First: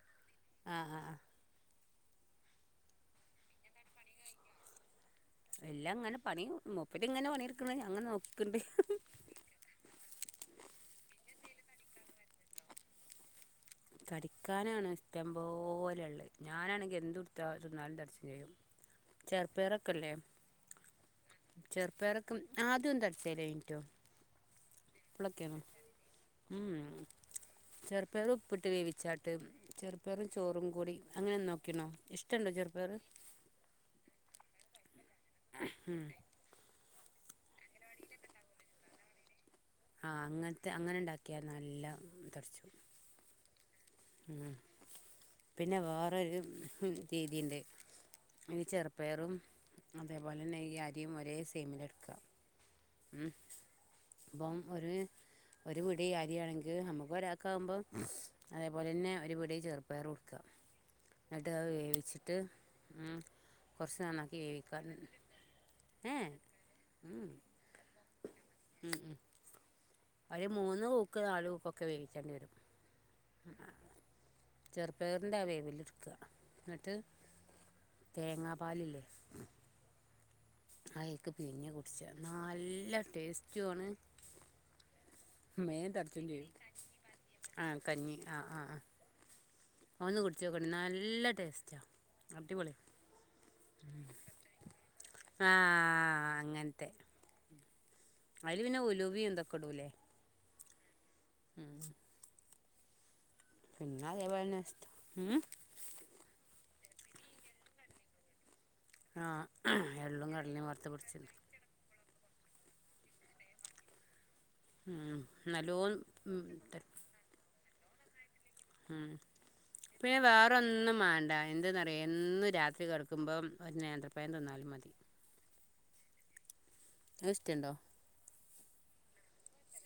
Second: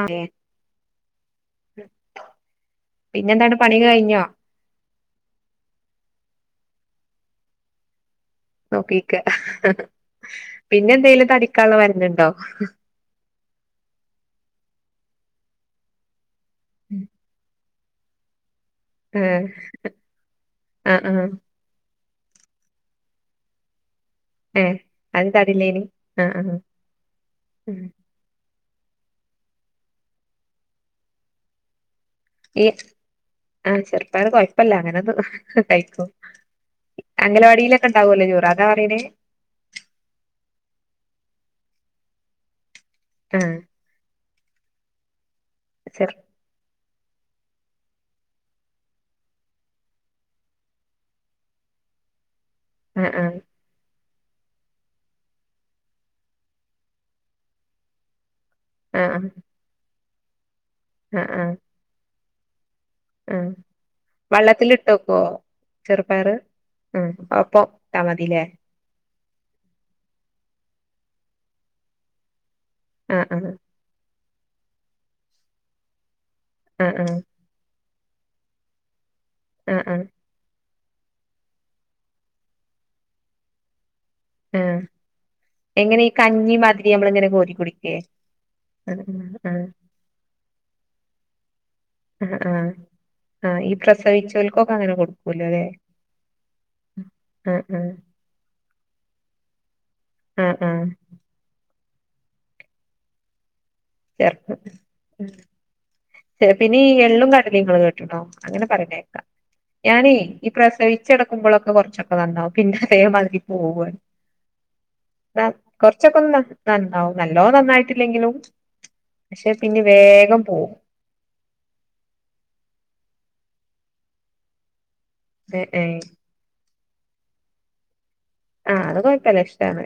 അതെ ആഹ് ആഹ് പിന്നെന്താാണ് പണി കഴിഞ്ഞോ എല്ലാം അങ്ങനെ പണി മുപ്പര് ഇങ്ങനെ പണിെഎടുക്കുന്നു ഞാൻ ഇങ്ങനെ നോക്കി നോക്കിക്കഹഹഹ പിന്നെ എന്തെലും തടിക്കാനുള്ള മരുന്നു ണ്ടോ തടിക്കാനാണ് ഇഷ്ടംപലെയള്ളത് ഞാനാണെങ്കിൽ എന്തു ഉടുത്ത തിന്നാലും തടിച്ചും ചെയ്യും ആഹ ചെറുപ്പയറൊക്കെ ഇല്ലേ ആഹ ആഹ ചെറുപ്പയറൊക്കെ ആദ്യം തടച്ചാല കഴഞ്ഞിട്ടോ ഏ അതിന് തടല്ലേനി ആഹ ആ ഉം ഉ ചെറുപ്പയർ ഉപ്പിട്ട് വേവിച്ചാട്ട് ചെറുപ്പറും ചോറും കൂടി അങ്ങനെ തിന്നു നോക്കിക്കൂണോ ഇഷ ഈ ആഹ ചെറുപ്പ യർ കു ഴപ്പല്ല അങ്ങനത് കയിക്കും അംഗലവാടിയിലൊക്കെ ഉണ്ടാാവുമല്ലോ ചോറ അതാ പറയണേ ആഹ അങ്ങനത്തെ അങ്ങനെ ഉണ്ടാക്കിയ നല്ല തുറച്ചു ആഹ ഉ പിന്നെ വേറരു രീതിുണ്ട് ഇനി ചെറുപ്പയറും അതേപോലെ തന്നെ ഈ അരിയും ഒരേ സെയിമിലെടുക്കുക ആഹ ആഹ ഇപ്പം ഒരു ഒരു കുടി ആരിയാണെങ്കിൽ നമുക്ക് ഒരാക്ക ആകുമ്പം അതേപോലെ തന്നെ ആഹ് ആഹ് ഒരുപീടി ചെറുപ്പയർ കൊടുക്കുക എന്നിട്ട് അത് വേവിച്ചിട്ട് ഉ കുറച്ച് നന്നാക്കി വെള്ളത്തിിട്ട് വേവിക്കാൻ വക്കുവോ ഏ ചെറുപ്പർ ഉ അ ട്ട മതില ഒരു മൂന്ന് പൂക്ക് നാാലു പൂപ്പൊക്കെ വേവിക്കേണ്ടി വരും ആഹ ആഹ ചെറുപ്പകറിന്റെ അവേവലിടുക്കുക ആഹ ആഹ തേങ്ങാ പാലല്ലേ ആഹ ആഹ അക്ക് പിഞ്ഞഞ് കുടിച്ച നല്ല ടേസ്റ്റു ആണ് ആഹ എങ്ങനെ ഈ തടിച്ചും ചെയ്യും കഞ്ഞിമാതിരി നമ്മള ഇങ്ങനെ കോരി ആ കുടിക്ക കഞ്ഞി ആ ആ ആ ഒന്ന് കുടിിച്ചു നോക്ക നല്ല ടേസ്റ്റ് ആഹ് ആഹ് ആഹ് ഈ പ്രസവിച്ചോക്കൊക്കെ അങ്ങനെ കൊടുക്കൂലോ ആ ലേ. ആഹ് ആഹ് അയ്ല് പിന്നെ ഉലുവിം ഇതൊക്കെ ഇടൂലേ. ആഹ് ആഹ് പിന്ന അതേ പോലന്നെ ചേർക്ക പിന്നെ ഈ എള്ളും കടലിം ഇങ്ങൾ കേട്ട്ണോ? അങ്ങനെ പറിണേക്ക. ആ ഞാനേ എള്ളും ഈ കടലയും വറുത്ത് പൊടിച്ചത് പ്രസവിച്ചടക്കുമ്പളൊക്കെ കൊർച്ചൊ ക്കെ നന്നാവും പിന്നെതേ മാതിരി പോവു ഉം [unintelligible] നല്ലോം കൊറച്ചൊക്കെ ഒന്ന് ഉം നന്ന് നന്നാവും നല്ലോം നന്നായിട്ടില്ലെങ്കിലും. ഉം പക്ഷെ പിന്നെ വേഗം വേറെ പോവും ഒന്നും മാണ്ട. എന്ത് ന്നറിയോ എന്നും രാത്രി കെടക്കുമ്പം ഒര് നേന്ത്രപ്പഴം തിന്നാലും മതി. എ ഏഹ് അഹ് ഇസ്റ്റൻണ്ടോ? ആഹ് അത് കൊയ്പ്പല്ല ഇഷ്ടാണ്.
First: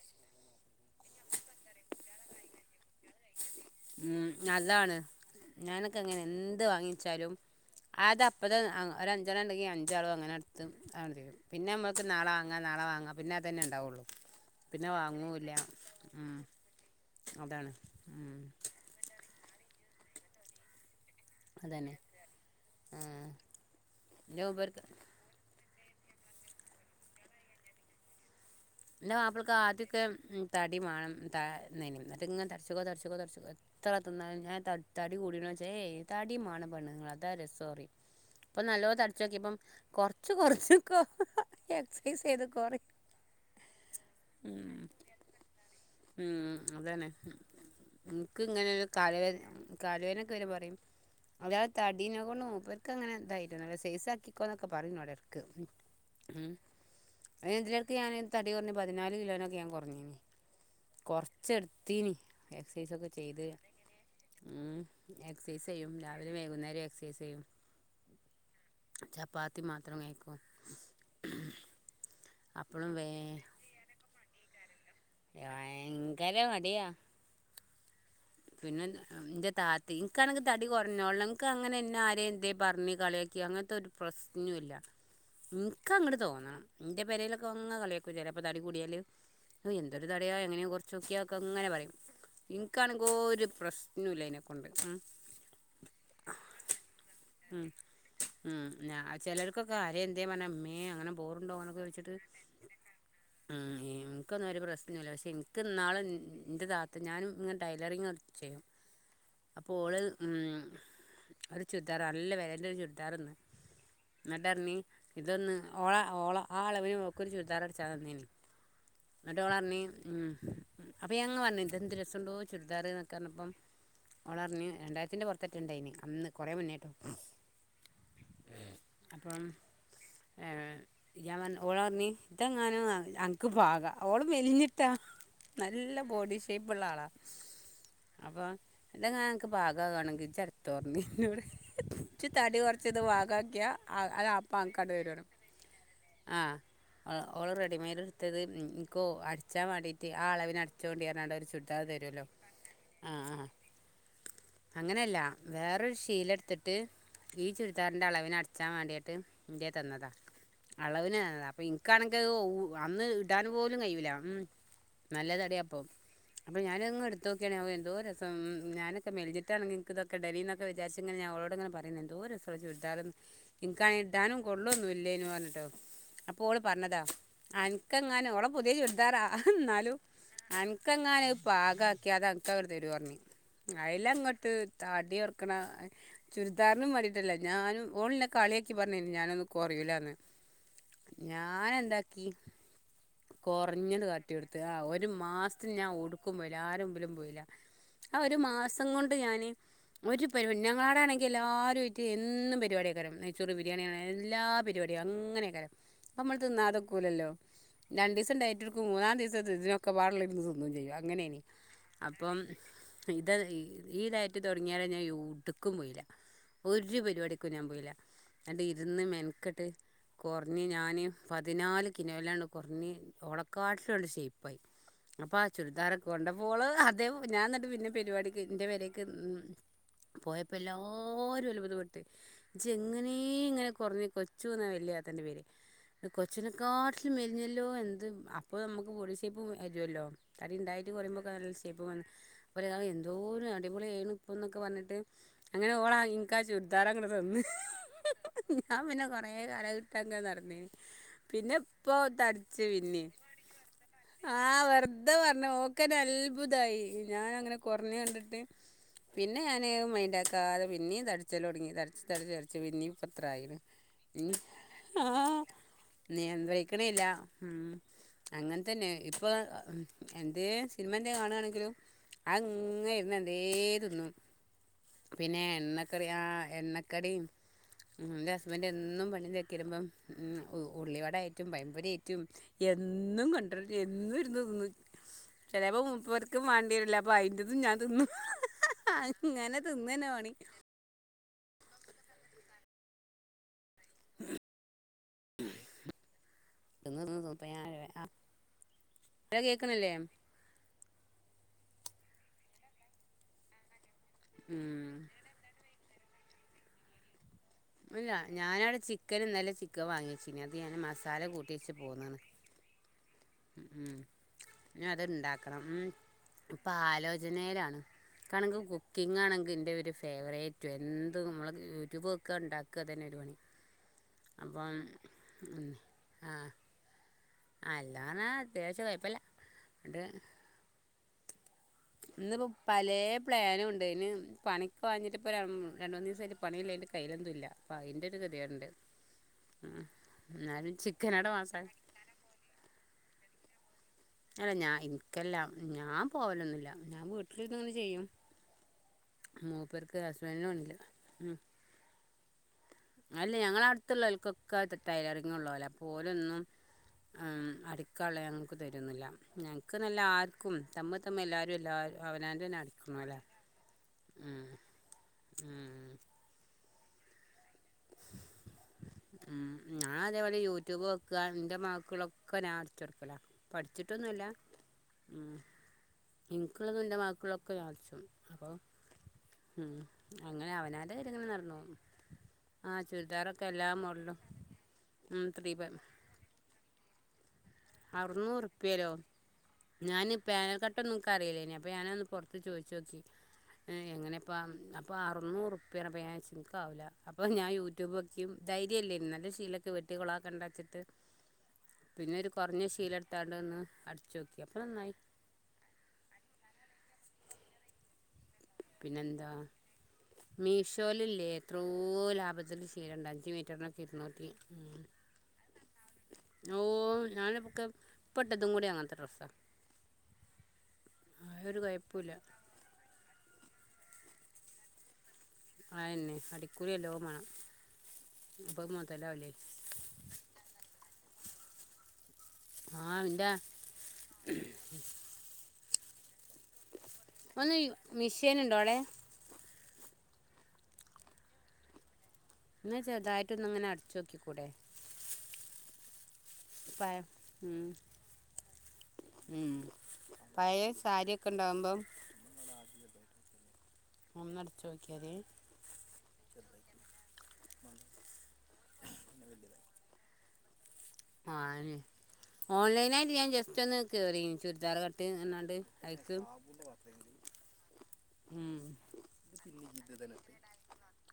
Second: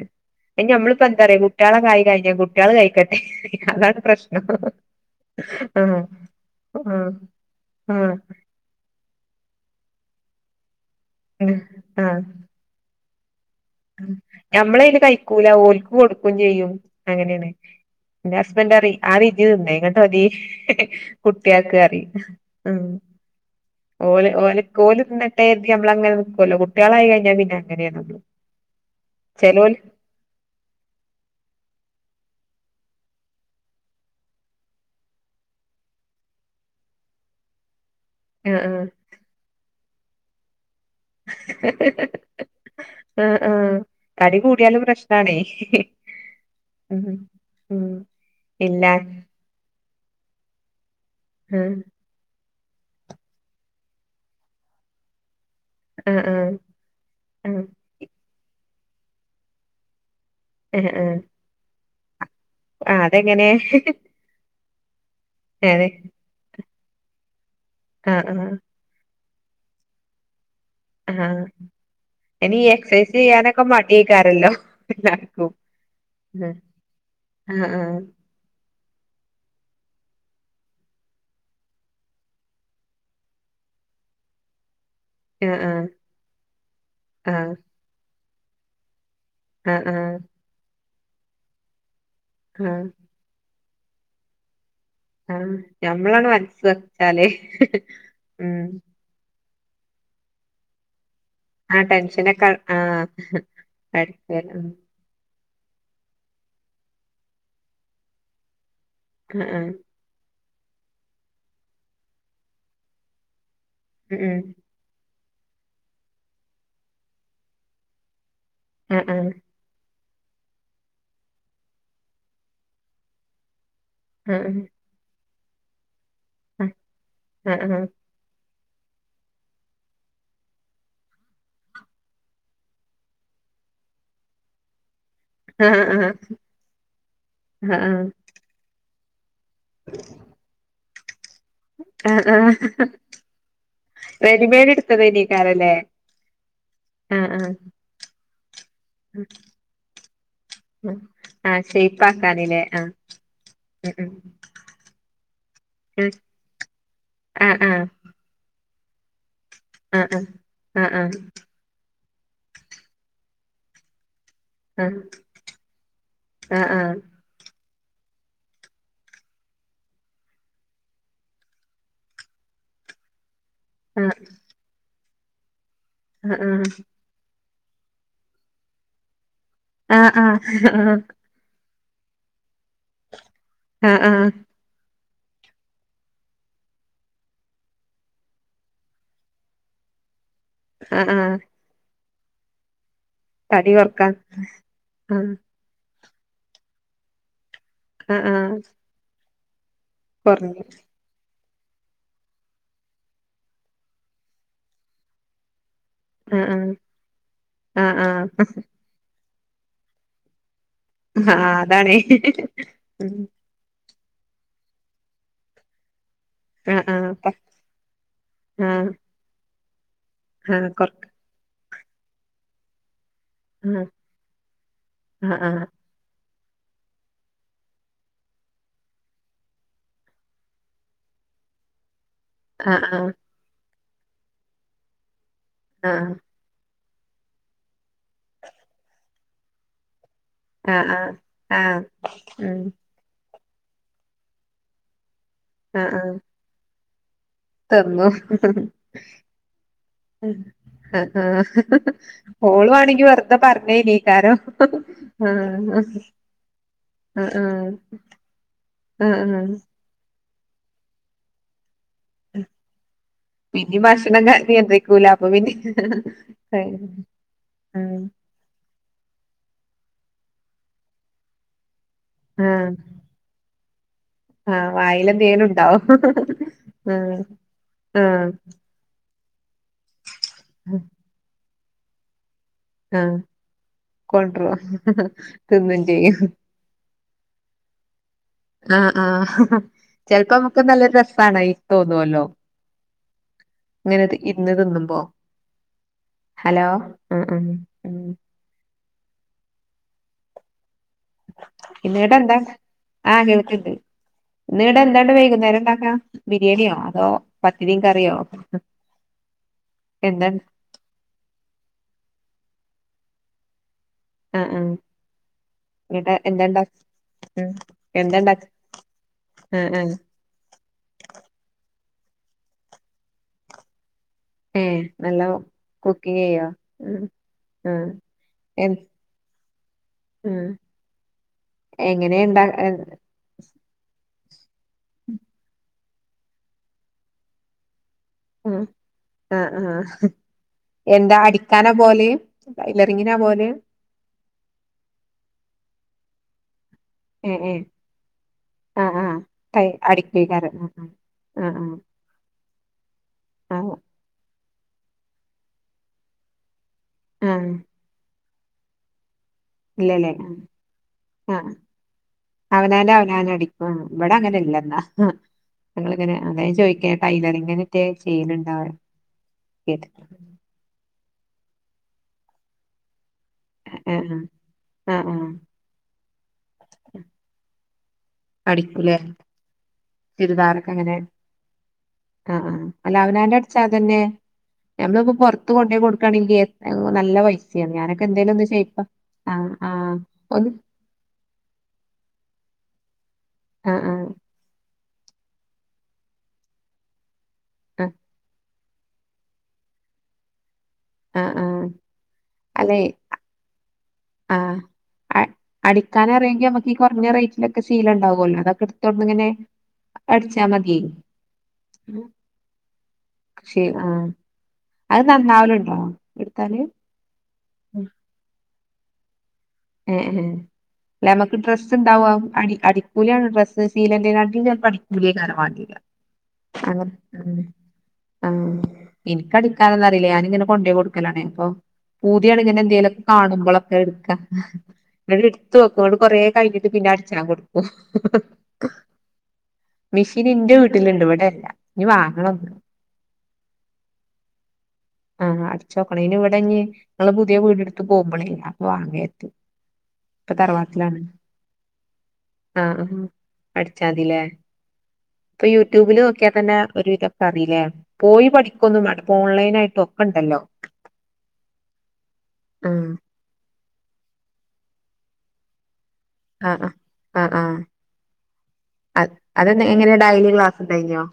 അയ്നി ഞമ്മളിപ്പോ എന്താ അറ്യോ കുട്ട്യാളെക്കായി കഴിഞ്ഞാ കുട്ടിയേള് കഴിക്ക ഉം അതാണ്. ഞാനൊക്കെ ആഹ് അങ്ങനെ എന്ത് ആഹ് വാങ്ങിയേച്ചാലും ആഹ് അത അപ്പത്തെ അം ഒര ഞ്ചണ്ണണ്ടെങ്കി അഞ്ചാളും അങ്ങനെടുത്തും അതാണ്ട് തീരും. പിന്നെ മ്മക്ക് നാളെ വാങ്ങാ നാളെ വാങ്ങാം. പിന്നെ അതന്നെ ഉണ്ടാവുള്ളൂ ഉം പിന്നെ ഞമ്മളയ്ന് കഴിക്കൂല വാങ്ങൂല്ല ഓൽക്ക് കൊടുക്കും ഉം ചെയ്യും അങ്ങനെണ്. അതാണ് ഇന്റെ ഉം ഹസ്ബൻഡറി ആദ്യം ഇജ്ജ് തിന്ന്, ഇന്നട്ട് മതി കുട്ടിയക്ക് അതന്നെ അറിയും ഉം ആ ഓല് എൻ്റെ ഓല് മൂപ്പർക്ക് കോല് തിന്നട്ടെ ഞമ്മളങ്ങനെ നിക്കുവല്ലോ കുട്ടികളായി കഴിഞ്ഞാ പിന്നെ അങ്ങനെയാ നമ്മള്. എന്റെ മാപ്പിളക്ക് ചെലോല് ആദ്യമൊക്കെ ഉം തടി വേണം ത [unintelligible] എന്നട്ടിങ്ങനെ ത തടിച്ചിക്കോ തടിച്ചിക്കോ തടിച്ചിക്കോ എത്ര തിന്നാലും ഞാൻ ത തടി കൂടീനോ ചോയ്ച്ച ഏഹ് തടി മാണം പെണ്ണുങ്ങള് അതാ രസോ പറയും ഇപ്പൊ ആഹ് നല്ലോ തടിച്ചോക്കിയപ്പം കൊറച്ച് കൊറച്ച് കൊ എക്സൈസ് ചെയ്ത് കൊറെ ആഹ് ആഹ് ആഹ് തടി കൂടിയാലും പ്രശ്നാണേ ഉം ഉം അതന്നെ ഉം എൻക്ക് ഇങ്ങനെ ഇല്ല കാലവേദ കാലവേദനൊക്കെ വരുമ്പ പറയും അതാ ആഹ് തടീനെ കൊണ്ട് മൂപ്പർക്ക് അങ്ങനെ [unintelligible] സെയ്സ് ആക്കിക്കോന്നൊക്കെ പറയും ഇന്നോട്. ക്ക് ആഹ് ആഹ് ഇം അഹ് ആഹ് ഇതിനെടക്ക് ഞാൻ തടി കൊറഞ്ഞ് പതിനാല് കിലോനൊക്കെ ഞാൻ കൊറഞ്ഞീനി ആഹ് ആഹ് കൊറച്ചെടുത്തീനി. ആഹ് എക്സൈസൊക്കെ ചെയ്ത് അതെങ്ങനെ മ്മ് എക്സൈസ് ചെയ്യും രാവിലെ വൈകുന്നേരം എ [unintelligible] ആഹ്‌ ആഹ്‌ ചപ്പാത്തി മാത്രം കയിക്കും. ആ ഇനി വേ എക്സസൈസ് ചെയ്യാനൊക്കെ മടിയേക്കാരല്ലോ എല്ലാർക്കും ഭയങ്കര മ്മ് മടിയാ ആഹ്‌ ആഹ്‌ ന്റെ ത്താതേയും എനിക്കാണെങ്കി തടി കൊറഞ്ഞോളണം എനിക്ക് അങ്ങനെ എന്നെ ആരെ എന്തേ പറഞ്ഞു കളിയാക്കി അങ്ങനത്തോരു പ്ര പ്രശ്നോം ഇല്ല ആ ആ എനക്ക് അങ്ങ്ട് തോന്നണം എന്റെ ആ പേരയിലൊക്കെങ്ങു കളിയാക്കും ചെലപ്പോ തടികൂടിയാല് എന്തൊരു ആ തടിയാ എങ്ങനെ കൊറച്ചൊക്കെക്ക്യ അങ്ങനെ പറയും ആ എനിക്കാണെങ്കോ ഒരു പ്രശ് നൂല്ല അയിനെക്കൊണ്ട്. ആ ഞമ്മളാണ് മനസ്സ് വെച്ചാല് ഉം ക്കെകാര്യം എന്തേ [unintelligible] അങ്ങനെ ബോറുണ്ടോ ആ അങ്ങനൊക്കെ ചോദിച്ചിട്ട് ടെൻഷനൊക്കെ ആഹ് എനക്കൊന്നും ഒരു പ്രശ്നമില്ല പക്ഷേ എനിക്ക്ന്നാളും എൻ്റെ താത്തത്ത് ഞാനും ഇങ്ങനെ ടൈലറിങ്ങോക്കെ ചെയ്യും. ആ ആ അപ്പോൾഓള് മ്മ് ഒരു ചുരിദാർ നല്ല വെലന്റ ഒരു ചുരിദാറ്ന്ന് ഉം ന്നിട്ട് റഞ്ഞി ഇതൊന്ന് ഓള ഓള ആ അളവിന് ഓൾക്ക് ഒരു ചുരിദാർ അടിച്ചാമതിയിനി ആ ആ എന്നിട്ട്ഓള്‌പറഞ്ഞി ഉം അപ്പൊ ഞങ്ങ് പറഞ്ഞ് ഇതെന്ത് രസവൊണ്ടോ ചുരിദാർ പറഞ്ഞപ്പം ആ ആ ഓളറഞ്ഞു രണ്ടായിരത്തിന്റെ പൊറത്ത് ഇണ്ടായിന് അന്ന് കൊറെ മുന്നേട്ടോ ആ ആ ആ അപ്പം ഏഹ് ഇയാമാൻ ഓള് പറഞ്ഞ് ഇതെങ്ങാന അനക്ക് പ ഓള് മെലിഞ്ഞിട്ടാ. നല്ല ആ ബോഡി ഷേപ്പിള്ള ആളാ ആ അപ്പോ [unintelligible] പാകാകാണെങ്കി ഇജ്ജ് എടുത്തോ റിഞ്ഞ് ഇന്നോട് ആ ജ്ജ് ആ തടി കൊറച്ചത് പാകക്കിയാ അത് അപ്പ റെഡിമെയ്ഡ് അനക്കങ്ങട്ട് തരാണ് എടുത്തതേനീക്കാരല്ലേ ആ ആ ആ ഓൾ റെഡിമെയഡ് എടുത്തത് മ്മ് നിനിക്കോ അടച്ചാൻ വേണ്ടീട്ട് ആ അളവിന് ആ അടിച്ചോണ്ടിയതാണ്ട് ഒരു ആ ചുരിദാർ തരുല്ലോ ഷേപ്പാക്കാനില്ലേ ആ ആ [unintelligible] അങ്ങനെയല്ല വേറൊരു ഉം ശീല എടുത്തിട്ട് ഈ ആ ആ ചുരിദാറിന്റെ അളവിനു അടി അടിച്ചാമണ്ടിട്ട് എന്റെ ആ ആ തന്നതാ. ആ ആ ആ അളവിന് തന്നതാണ് എനിക്കാണെങ്കി അത് ഓ അന്ന് ഇ ഇടാൻ പോലും കഴിയൂല ഉം ആ നല്ല തടിയാപ്പോ ആ അപ്പൊ ആ ആ ഞാനതങ്ങ് എടുത്ത നോക്കിയാണെ എന്തൊരു, രസം ഞാനൊക്കെ മെൽഞ്ഞിട്ടാണെങ്കി ഇൻക്ക് ഇതൊക്കെ ഇടായിന്ന് എന്നൊക്കെ വിചാരിച്ച് ഞാൻ ഓളോട് ഇങ്ങനെ പറയും എന്തോരസം ഓളെ ചുരിദാർ. [unintelligible] ഇൻകാണെങ്കിൽ. ഇടാനും കൊള്ളൊന്നും ഇലെയ്ന്നു പറഞ്ട്ടൊ അപ്പോൾ ഓൾ പറഞ്ഞതാ ആ അനക്കെങ്ങാനും ഓളെ പുതിയ ചുരിദാറാ ഇന്നാലും ആ ആ ആ അനക്കെങ്ങാനും അത് പാകാക്കിയാല് അതെ [unintelligible] തെറി പറഞ്ഞ് ആ അയ്ല് ആ അങ്ങട്ട് ത തടി കൊറക്കണ ചുരിദാറിനും വേണ്ടി- ട്ടല്ല ഞാനും ഓള്ന്നെ കളിയാക്കി പറഞ്ഞിരുന്നു ഞാനൊന്നും കൊറയൂല്ലന്ന് ആ ആ ഞാന എന്താക്കി തടി കൊറഞ്ഞ് ആട്ട് കൊറക്കാൻ കാട്ടി കൊടുത്ത് ആ ഒരു ആഹ് മാസത്തിന് ഞാൻ എടുക്കും പോയില്ല ആരെ മുൻപിലും പോയില്ല.... ആ ആഹ് ഒരു ആഹ് മാസം കൊണ്ട് ഞാൻ ഒരു പരിവാ കൊറഞ്ഞു ഞങ്ങളോടാണങ്കി എല്ലാരു ആയിട്ട് എന്നും പരിവാടി ആകാരം നെയ് ചോറ് ബിരിയാണി അങ്ങനെ എല്ലാ പരിപടി അങ്ങനെ കാരം നമ്മള് ആഹ് ആഹ് തിന്നാതൊക്കൂലല്ലോ ആഹ് രണ്ട് ആഹ് ദിവസം ഡയറ്റ് എടുക്കും മൂന്നാം ദിവസം ഇതിനൊക്കെപാടുള്ളതിരുന്ന്‌ തിന്നും... [unintelligible] ആഹ് അങ്ങനെന്ന് അതാണേ അപ്പം ഉം ഇത് ഈ ഡയറ്റ് തുടങ്ങിയാരെ ഞാൻ എവിട്ക്കും പോയില്ല... ആഹ് ഒരു ആഹ് പ പരിവാടിക്കും ഞാൻ പോയ്ല്ല അ ണ്ട് ആഹ് ഇരുന്ന് മെൻക്കെട്ട് കൊറഞ്ഞ് ആഹ് കൊറ ഞാന് പതിനാല് കിലോലാണ്ട് കൊറഞ്ഞ് ആഹ് ഓളകാട്ടിലും ആണ്ട് ഷെയ്പ്പായി അപ്പൊ ആഹ് ആ ആഹ് ചുരിദാാരൊക്കെ കൊണ്ട ഓള് അതെ ഞാൻ ന്നിട്ട് പിന്നെ പരിവാടിക്ക് ന്റെ പെരേക്ക് പോയപ്പ എല്ലാരു അത്ഭുതപ്പെട്ട് ആഹ് ഇജ്ജെങ്ങനേ ഇങ്ങനെ കൊറഞ്ഞ് കൊച്ചൂന്നാ വല്യനാത്താന്റെ പേര് ആഹ് കൊച്ചൂന ക്കാട്ടിലും മെലിഞ്ഞല്ലോ എന്ത് അപ്പോ നമുക്ക് ബോഡിഷേപ്പ് വരുവല്ലോ തടി ആഹ് ഇണ്ടായിട്ട് ആഹ് ആഹ് കുറയുമ്പോക്കെ നല്ല ആഹ് ഷേപ്പും വന്ന് ഉം ഒരാൾ എന്തോര് അടിപൊളിയാണ് ഇപ്പ എന്നൊക്കെ പറഞ്ഞിട്ട് അങ്ങനെ ആഹ് ഓളാ ആഹ് ഇൻക്കാ ചുരിദാറങ്ങട് തന്ന് തന്നു ഞാൻ പിന്നെ കൊറേ കാലം അതിട്ടാങ്ങെട് നടന്നീന്. ഓളുവാണെങ്കി വെറുതെ പറഞ്ഞേനീക്കാരോ ആഹ് വെറുതെ പറഞ്ഞു ആഹ്. ഓക്കന്നെ അത്ഭുതായി ആഹ് ആഹ് ഞാനങ്ങനെ കുറഞ്ഞ് കണ്ടിട്ട് ആഹ് പിന്നെ ആഹ് ഞാന് മൈൻഡാ ക്കാതെ പിന്നേം തടിച്ചല് തൊടങ്ങി ത പിന്നെ ഭക്ഷണം ക ഉം നിയന്ത്രിക്കൂല അപ്പൊ ആഹ് പിന്നെ നിയന്ത്രിക്കണില്ല ഇം ആഹ് അങ്ങനെതന്നെ ഇപ്പാ എന്തേ സിനിമ എന്തെ കാണാണെങ്കിലും ആഹ് അതിങ്ങനെ ഇരുന്ന് എന്തേ തിന്നും ആഹ് പിന്നെ വായിലെന്തേലുണ്ടാവും ആഹ് എന്റെ ഹസ്ബൻഡ് എന്നും പണി തെക്കിരുമ്പം ആഹ് ഉള്ളിവടയാറ്റും പഴമ്പൊരി ആയിറ്റും ആഹ് എന്നും കൊണ്ടരും എന്നും ഇരുന്നു കൊണ്ട്രും തിന്നും ചെലേപ്പ തിന്നും ചെയ്യും മുപ്പർക്കും വേണ്ടിവരില്ല അയ്ന്റതും ഞാൻ തിന്നും. ആഹ് അങ്ങനെ ആഹ് തിന്നന്നെ പണി ചെലപ്പോ നമുക്ക് നല്ല രസാണയ്. തോന്നുവല്ലോ ഇങ്ങനെത് ഇര്ന്ന് തിന്നുമ്പോ ഹലോ തിന്ന് ആഹ് ആഹ്. കേക്ക്ണില്ലേ? ഇന്നീടെ എന്താ അഹ് കേൾകിൻഡ് ഇന്നീടെ ഉം എന്താണ്ട് വൈകുന്നേരം ഉണ്ടാക്കാ ബിരിയാണിയോ അതോ പത്തിരിയും ഇല്ല കറിയോ ഞാൻ അവിടെ ചിക്കന ഞാൻ ചിക്കൻ എന്താ വാങ്ങിച്ചിനി അത് ഞാൻ മസാല കൂട്ടി വച്ച് പോുന്നന്ന് ആ ഇനി അത്ണ്ടാക്കണം മ് ഇണ്ടാ ഇപ്പൊ ഉം ആലോചനയിലാണ് എന്താ ഇണ്ടാക്ക ക്കണെങ്കിൽ കുക്കിംഗ് ആണെങ്കിൽ ആഹ് എന്റെ ഒരു ആഹ് ഫേവറേറ്റ് എന്ത് നമ്മൾ റ്റൂബൊക്കെ ഉണ്ടാക്കുക തന്നെ ഒരു പണി ഏ അപ്പം നല്ല കുക്കിങ് ചെയ്യാ അല്ലാണ അത്യാവശ്യ കുഴപ്പില്ല ണ്ട് ആഹ് എങ്ങനെ ഇണ്ടാ ഇന്ന്പ്പോൊ പലെ ആഹ് പ്ലാനും ഉണ്ട് അതിന് പണിക്ക് പൊഞ്ഞിട്ടിപ്പോ രണ്ട് മൂന്ന് ദിവസമായിട്ട് പണില്ലതിന്റെ കയ്യിലൊുന്നില്ല അപ്പോ അയിൻ്റെ കതിയുണ്ട് ആ ആ എന്താ മാസം അടിക്കാനെ പോൽ ടൈലോറിങ്ങിനാ പോൽ അല്ല ഞാൻ ഇനിക്കെല്ലാം ഞാൻ പോവലൊന്നില്ല ഞാൻ വീട്ടിലിരിന്ന് ഇങ്ങന ചെയ്യും ആ ആ കൈ മൂപ്പർക്ക് ഹസ്ബൻഡിന് അടിക്കകറ് പണില്ല ഉം ആ ആ ക്കത്ത് ടൈലോറിങ് ഉള്ള പോലെ പോലൊന്നും ആഹ് അടിക്കള്ള ഞങ്ങൾക്ക് തരുന്നില്ല ഞങ്ങക്ക് നല്ല ഇല്ലല്ലേ ആർക്കും തമ്മി തമ്മി ആഹ് എല്ലാരും എല്ലാരും അവനൻ തന്നെ നടക്കണ അലേ അങ്ങനല്ലാങ്ങന്ന ഞങ്ങളിങ്ങനെ അതായ ചോദിക്ക ടൈലോറിങ്ങിന്റെ ചെയ്യലുണ്ടാവ ഉം ഞാൻ അതേപോലെ യൂട്യൂബ് വെക്ക എന്റെ മക്കുകളൊക്കെ ഞാൻ അടിച്ചടുക്കല ആഹ് ആഹ് പഠിച്ചിട്ടൊന്നുല്ല ആഹ് ആഹ് എനിക്കുള്ളതും എന്റെ മക്കളൊക്കെ ഞാ അടിച്ചോ അപ്പൊ അടിക്കൂലേ ഉം അങ്ങനെ അവനവന്റെ കാര്യങ്ങൾ നടന്നു പോകും ആ ആ അല്ല അവനാന്റെ ചുരിദാറൊക്കെ അടച്ചാ എല്ലാ തന്നെ മോഡലും നഞമ്മളിപ്പോ ഉം പുൊറത്ത് കൊണ്ട ത്രീ പോ കൊടുക്കാണെങ്കിൽ നല്ല പൈസ ഞാനൊക്കെ എന്തേലും ഒകെ ഷേപ്പ അറുന്നൂറുപ്യലോ ആ ഞാൻ പാനൽക്കട്ടൊന്നക്ക് അറിയില്ലേനി അപ്പൊഞാനന്ന് പുറത്ത് ചോദിച്ചു ചോദിച് ആഹ് ആഹ് എങ്ങനെപ്പം അപ്പോ അറുന്നൂറ്പ്പ്യ ഞാൻവിചാരിച് എനിക്കാവൂല അപ്പോ ഞാൻ ആഹ് യൂട്യൂബ്ക്കും ധൈര്യല്ലരുന്നു നല്ല ശീലൊക്ക വെിട്ടികളാക്കേണ്ട ചി ആഹ് ആഹ് പിന്നെ ഒരു കുറഞ്ഞ ശീലം എടുത്താണ്ട്ന്ന് ആ അടിക്കാന അറിയെങ്കിൽ നമുക്ക് കുറഞ്ഞ റേറ്റിലൊക്കെ ശീല ഉണ്ടാവുമല്ലോ അതെടുത്തോ എങ്ങനെ മീഷോൽല്ലേ എത്രോ ലാഭത്തിൽ ശീലണ്ട് അഞ്ച് കൃഷി മീറ്ററിനൊക്കെ ആഹ് ഇരുന്നൂറ്റി അത് നന്നാവല് ഉണ്ടോ എടുത്താല് ഇപ്പൊട്ടതും കൂടി അങ്ങനെ ഏ ഏ അല്ല നമ്മുക്ക് ഒരു ഡ്രസ്സ് ഉണ്ടാവോ കൊഴപ്പൂല്ല അടി അടിക്കൂലിയാണ് ഡ്രസ്സ്‌ ശീലന്റെടിഞാൻ പഠിക്കിയ കാര്മാല്ല [unintelligible] അടിക്കൂറിിയ [unintelligible] വേണം ആ എനിക്കടിക്കാനൊന്നും അറിയില്ല ഞാനിങ്ങനെ കൊണ്ടോയി കൊടുക്കലാണ് അപ്പം പൂതിയാണ് ഇങ്ങനെ ആ എന്തേലുവൊക്കെ എന്താ കാണുമ്പോളൊക്കെ എടുക്കാൻ ഇങ്ങോട് [unintelligible] എടുത്ത് വെക്കും എന്നിട്ട് കൊറേ കഴിഞ്ഞിട്ട് പിന്നെ അടിച്ചാൻ ഒന്ന് കൊടുക്കും മിഷീനുണ്ടോ അവിടെ മിഷീൻ എന്റെ വീട്ടിലുണ്ട് ഇവിടെയല്ല ഇനി വാങ എന്നാ ചെുതായിട്ടൊന്ന് ഇങ്ങനെ അടിച്ചു നോക്കിക്കൂടെ ആ അടിച്ചോക്കണം ഇനി ഇവിടെ ന്ന് പ ഞങ്ങള് പുതിയ ഉം വീടെടുത്ത് പോവുമ്പളേ അപ്പൊ വാങ്ങി വെക്കും ഉം പഴയ സാരിയൊക്കെ ഉണ്ടാവുമ്പം ആ ആ ഒന്നടിച്ചോക്കിയാ മതി ഇപ്പൊ യൂട്യൂബില് നോക്കിയാ തന്നെ ഒരു ഇതൊക്കെ അറിയില്ലേ പോയി പഠിക്കൊന്നും വേണ്ട ഇപ്പൊ ഓൺലൈൻ ആയിട്ടോ ഒണ്ടല്ലോ ആ ഓൺലൈനായിട്ട് ഞാൻ ജസ്റ്റ് ഒന്ന് കേറി ചുരിദാറ് കട്ട് എന്നാണ്ട് അയിക്ക് ആഹ് ആഹ് ആഹ് ആഹ് അ അതെ എങ്ങനെയാ ഡയലി ക്ലാസ്സ്‌ ണ്ടായീനോ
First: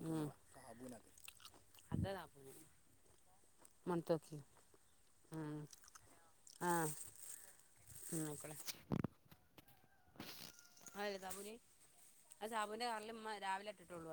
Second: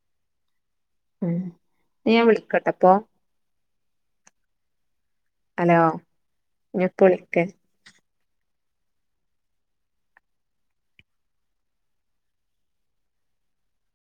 ഉം ന്നാ ഞാൻ വിളിക്കട്ടപ്പൊ. മണത്തു നോക്കി ആ ഹലോ ആ ഞാൻ ഇപ്പ വിളിക്കേ ഉം അയ്ക്കോട്ടെ. അതല്ലെ സാബൂന് അത് സാബൂന്റെ കാറിലുമ്മ രാവിലെ ഇട്ടിട്ടൊള്ളൂ അത്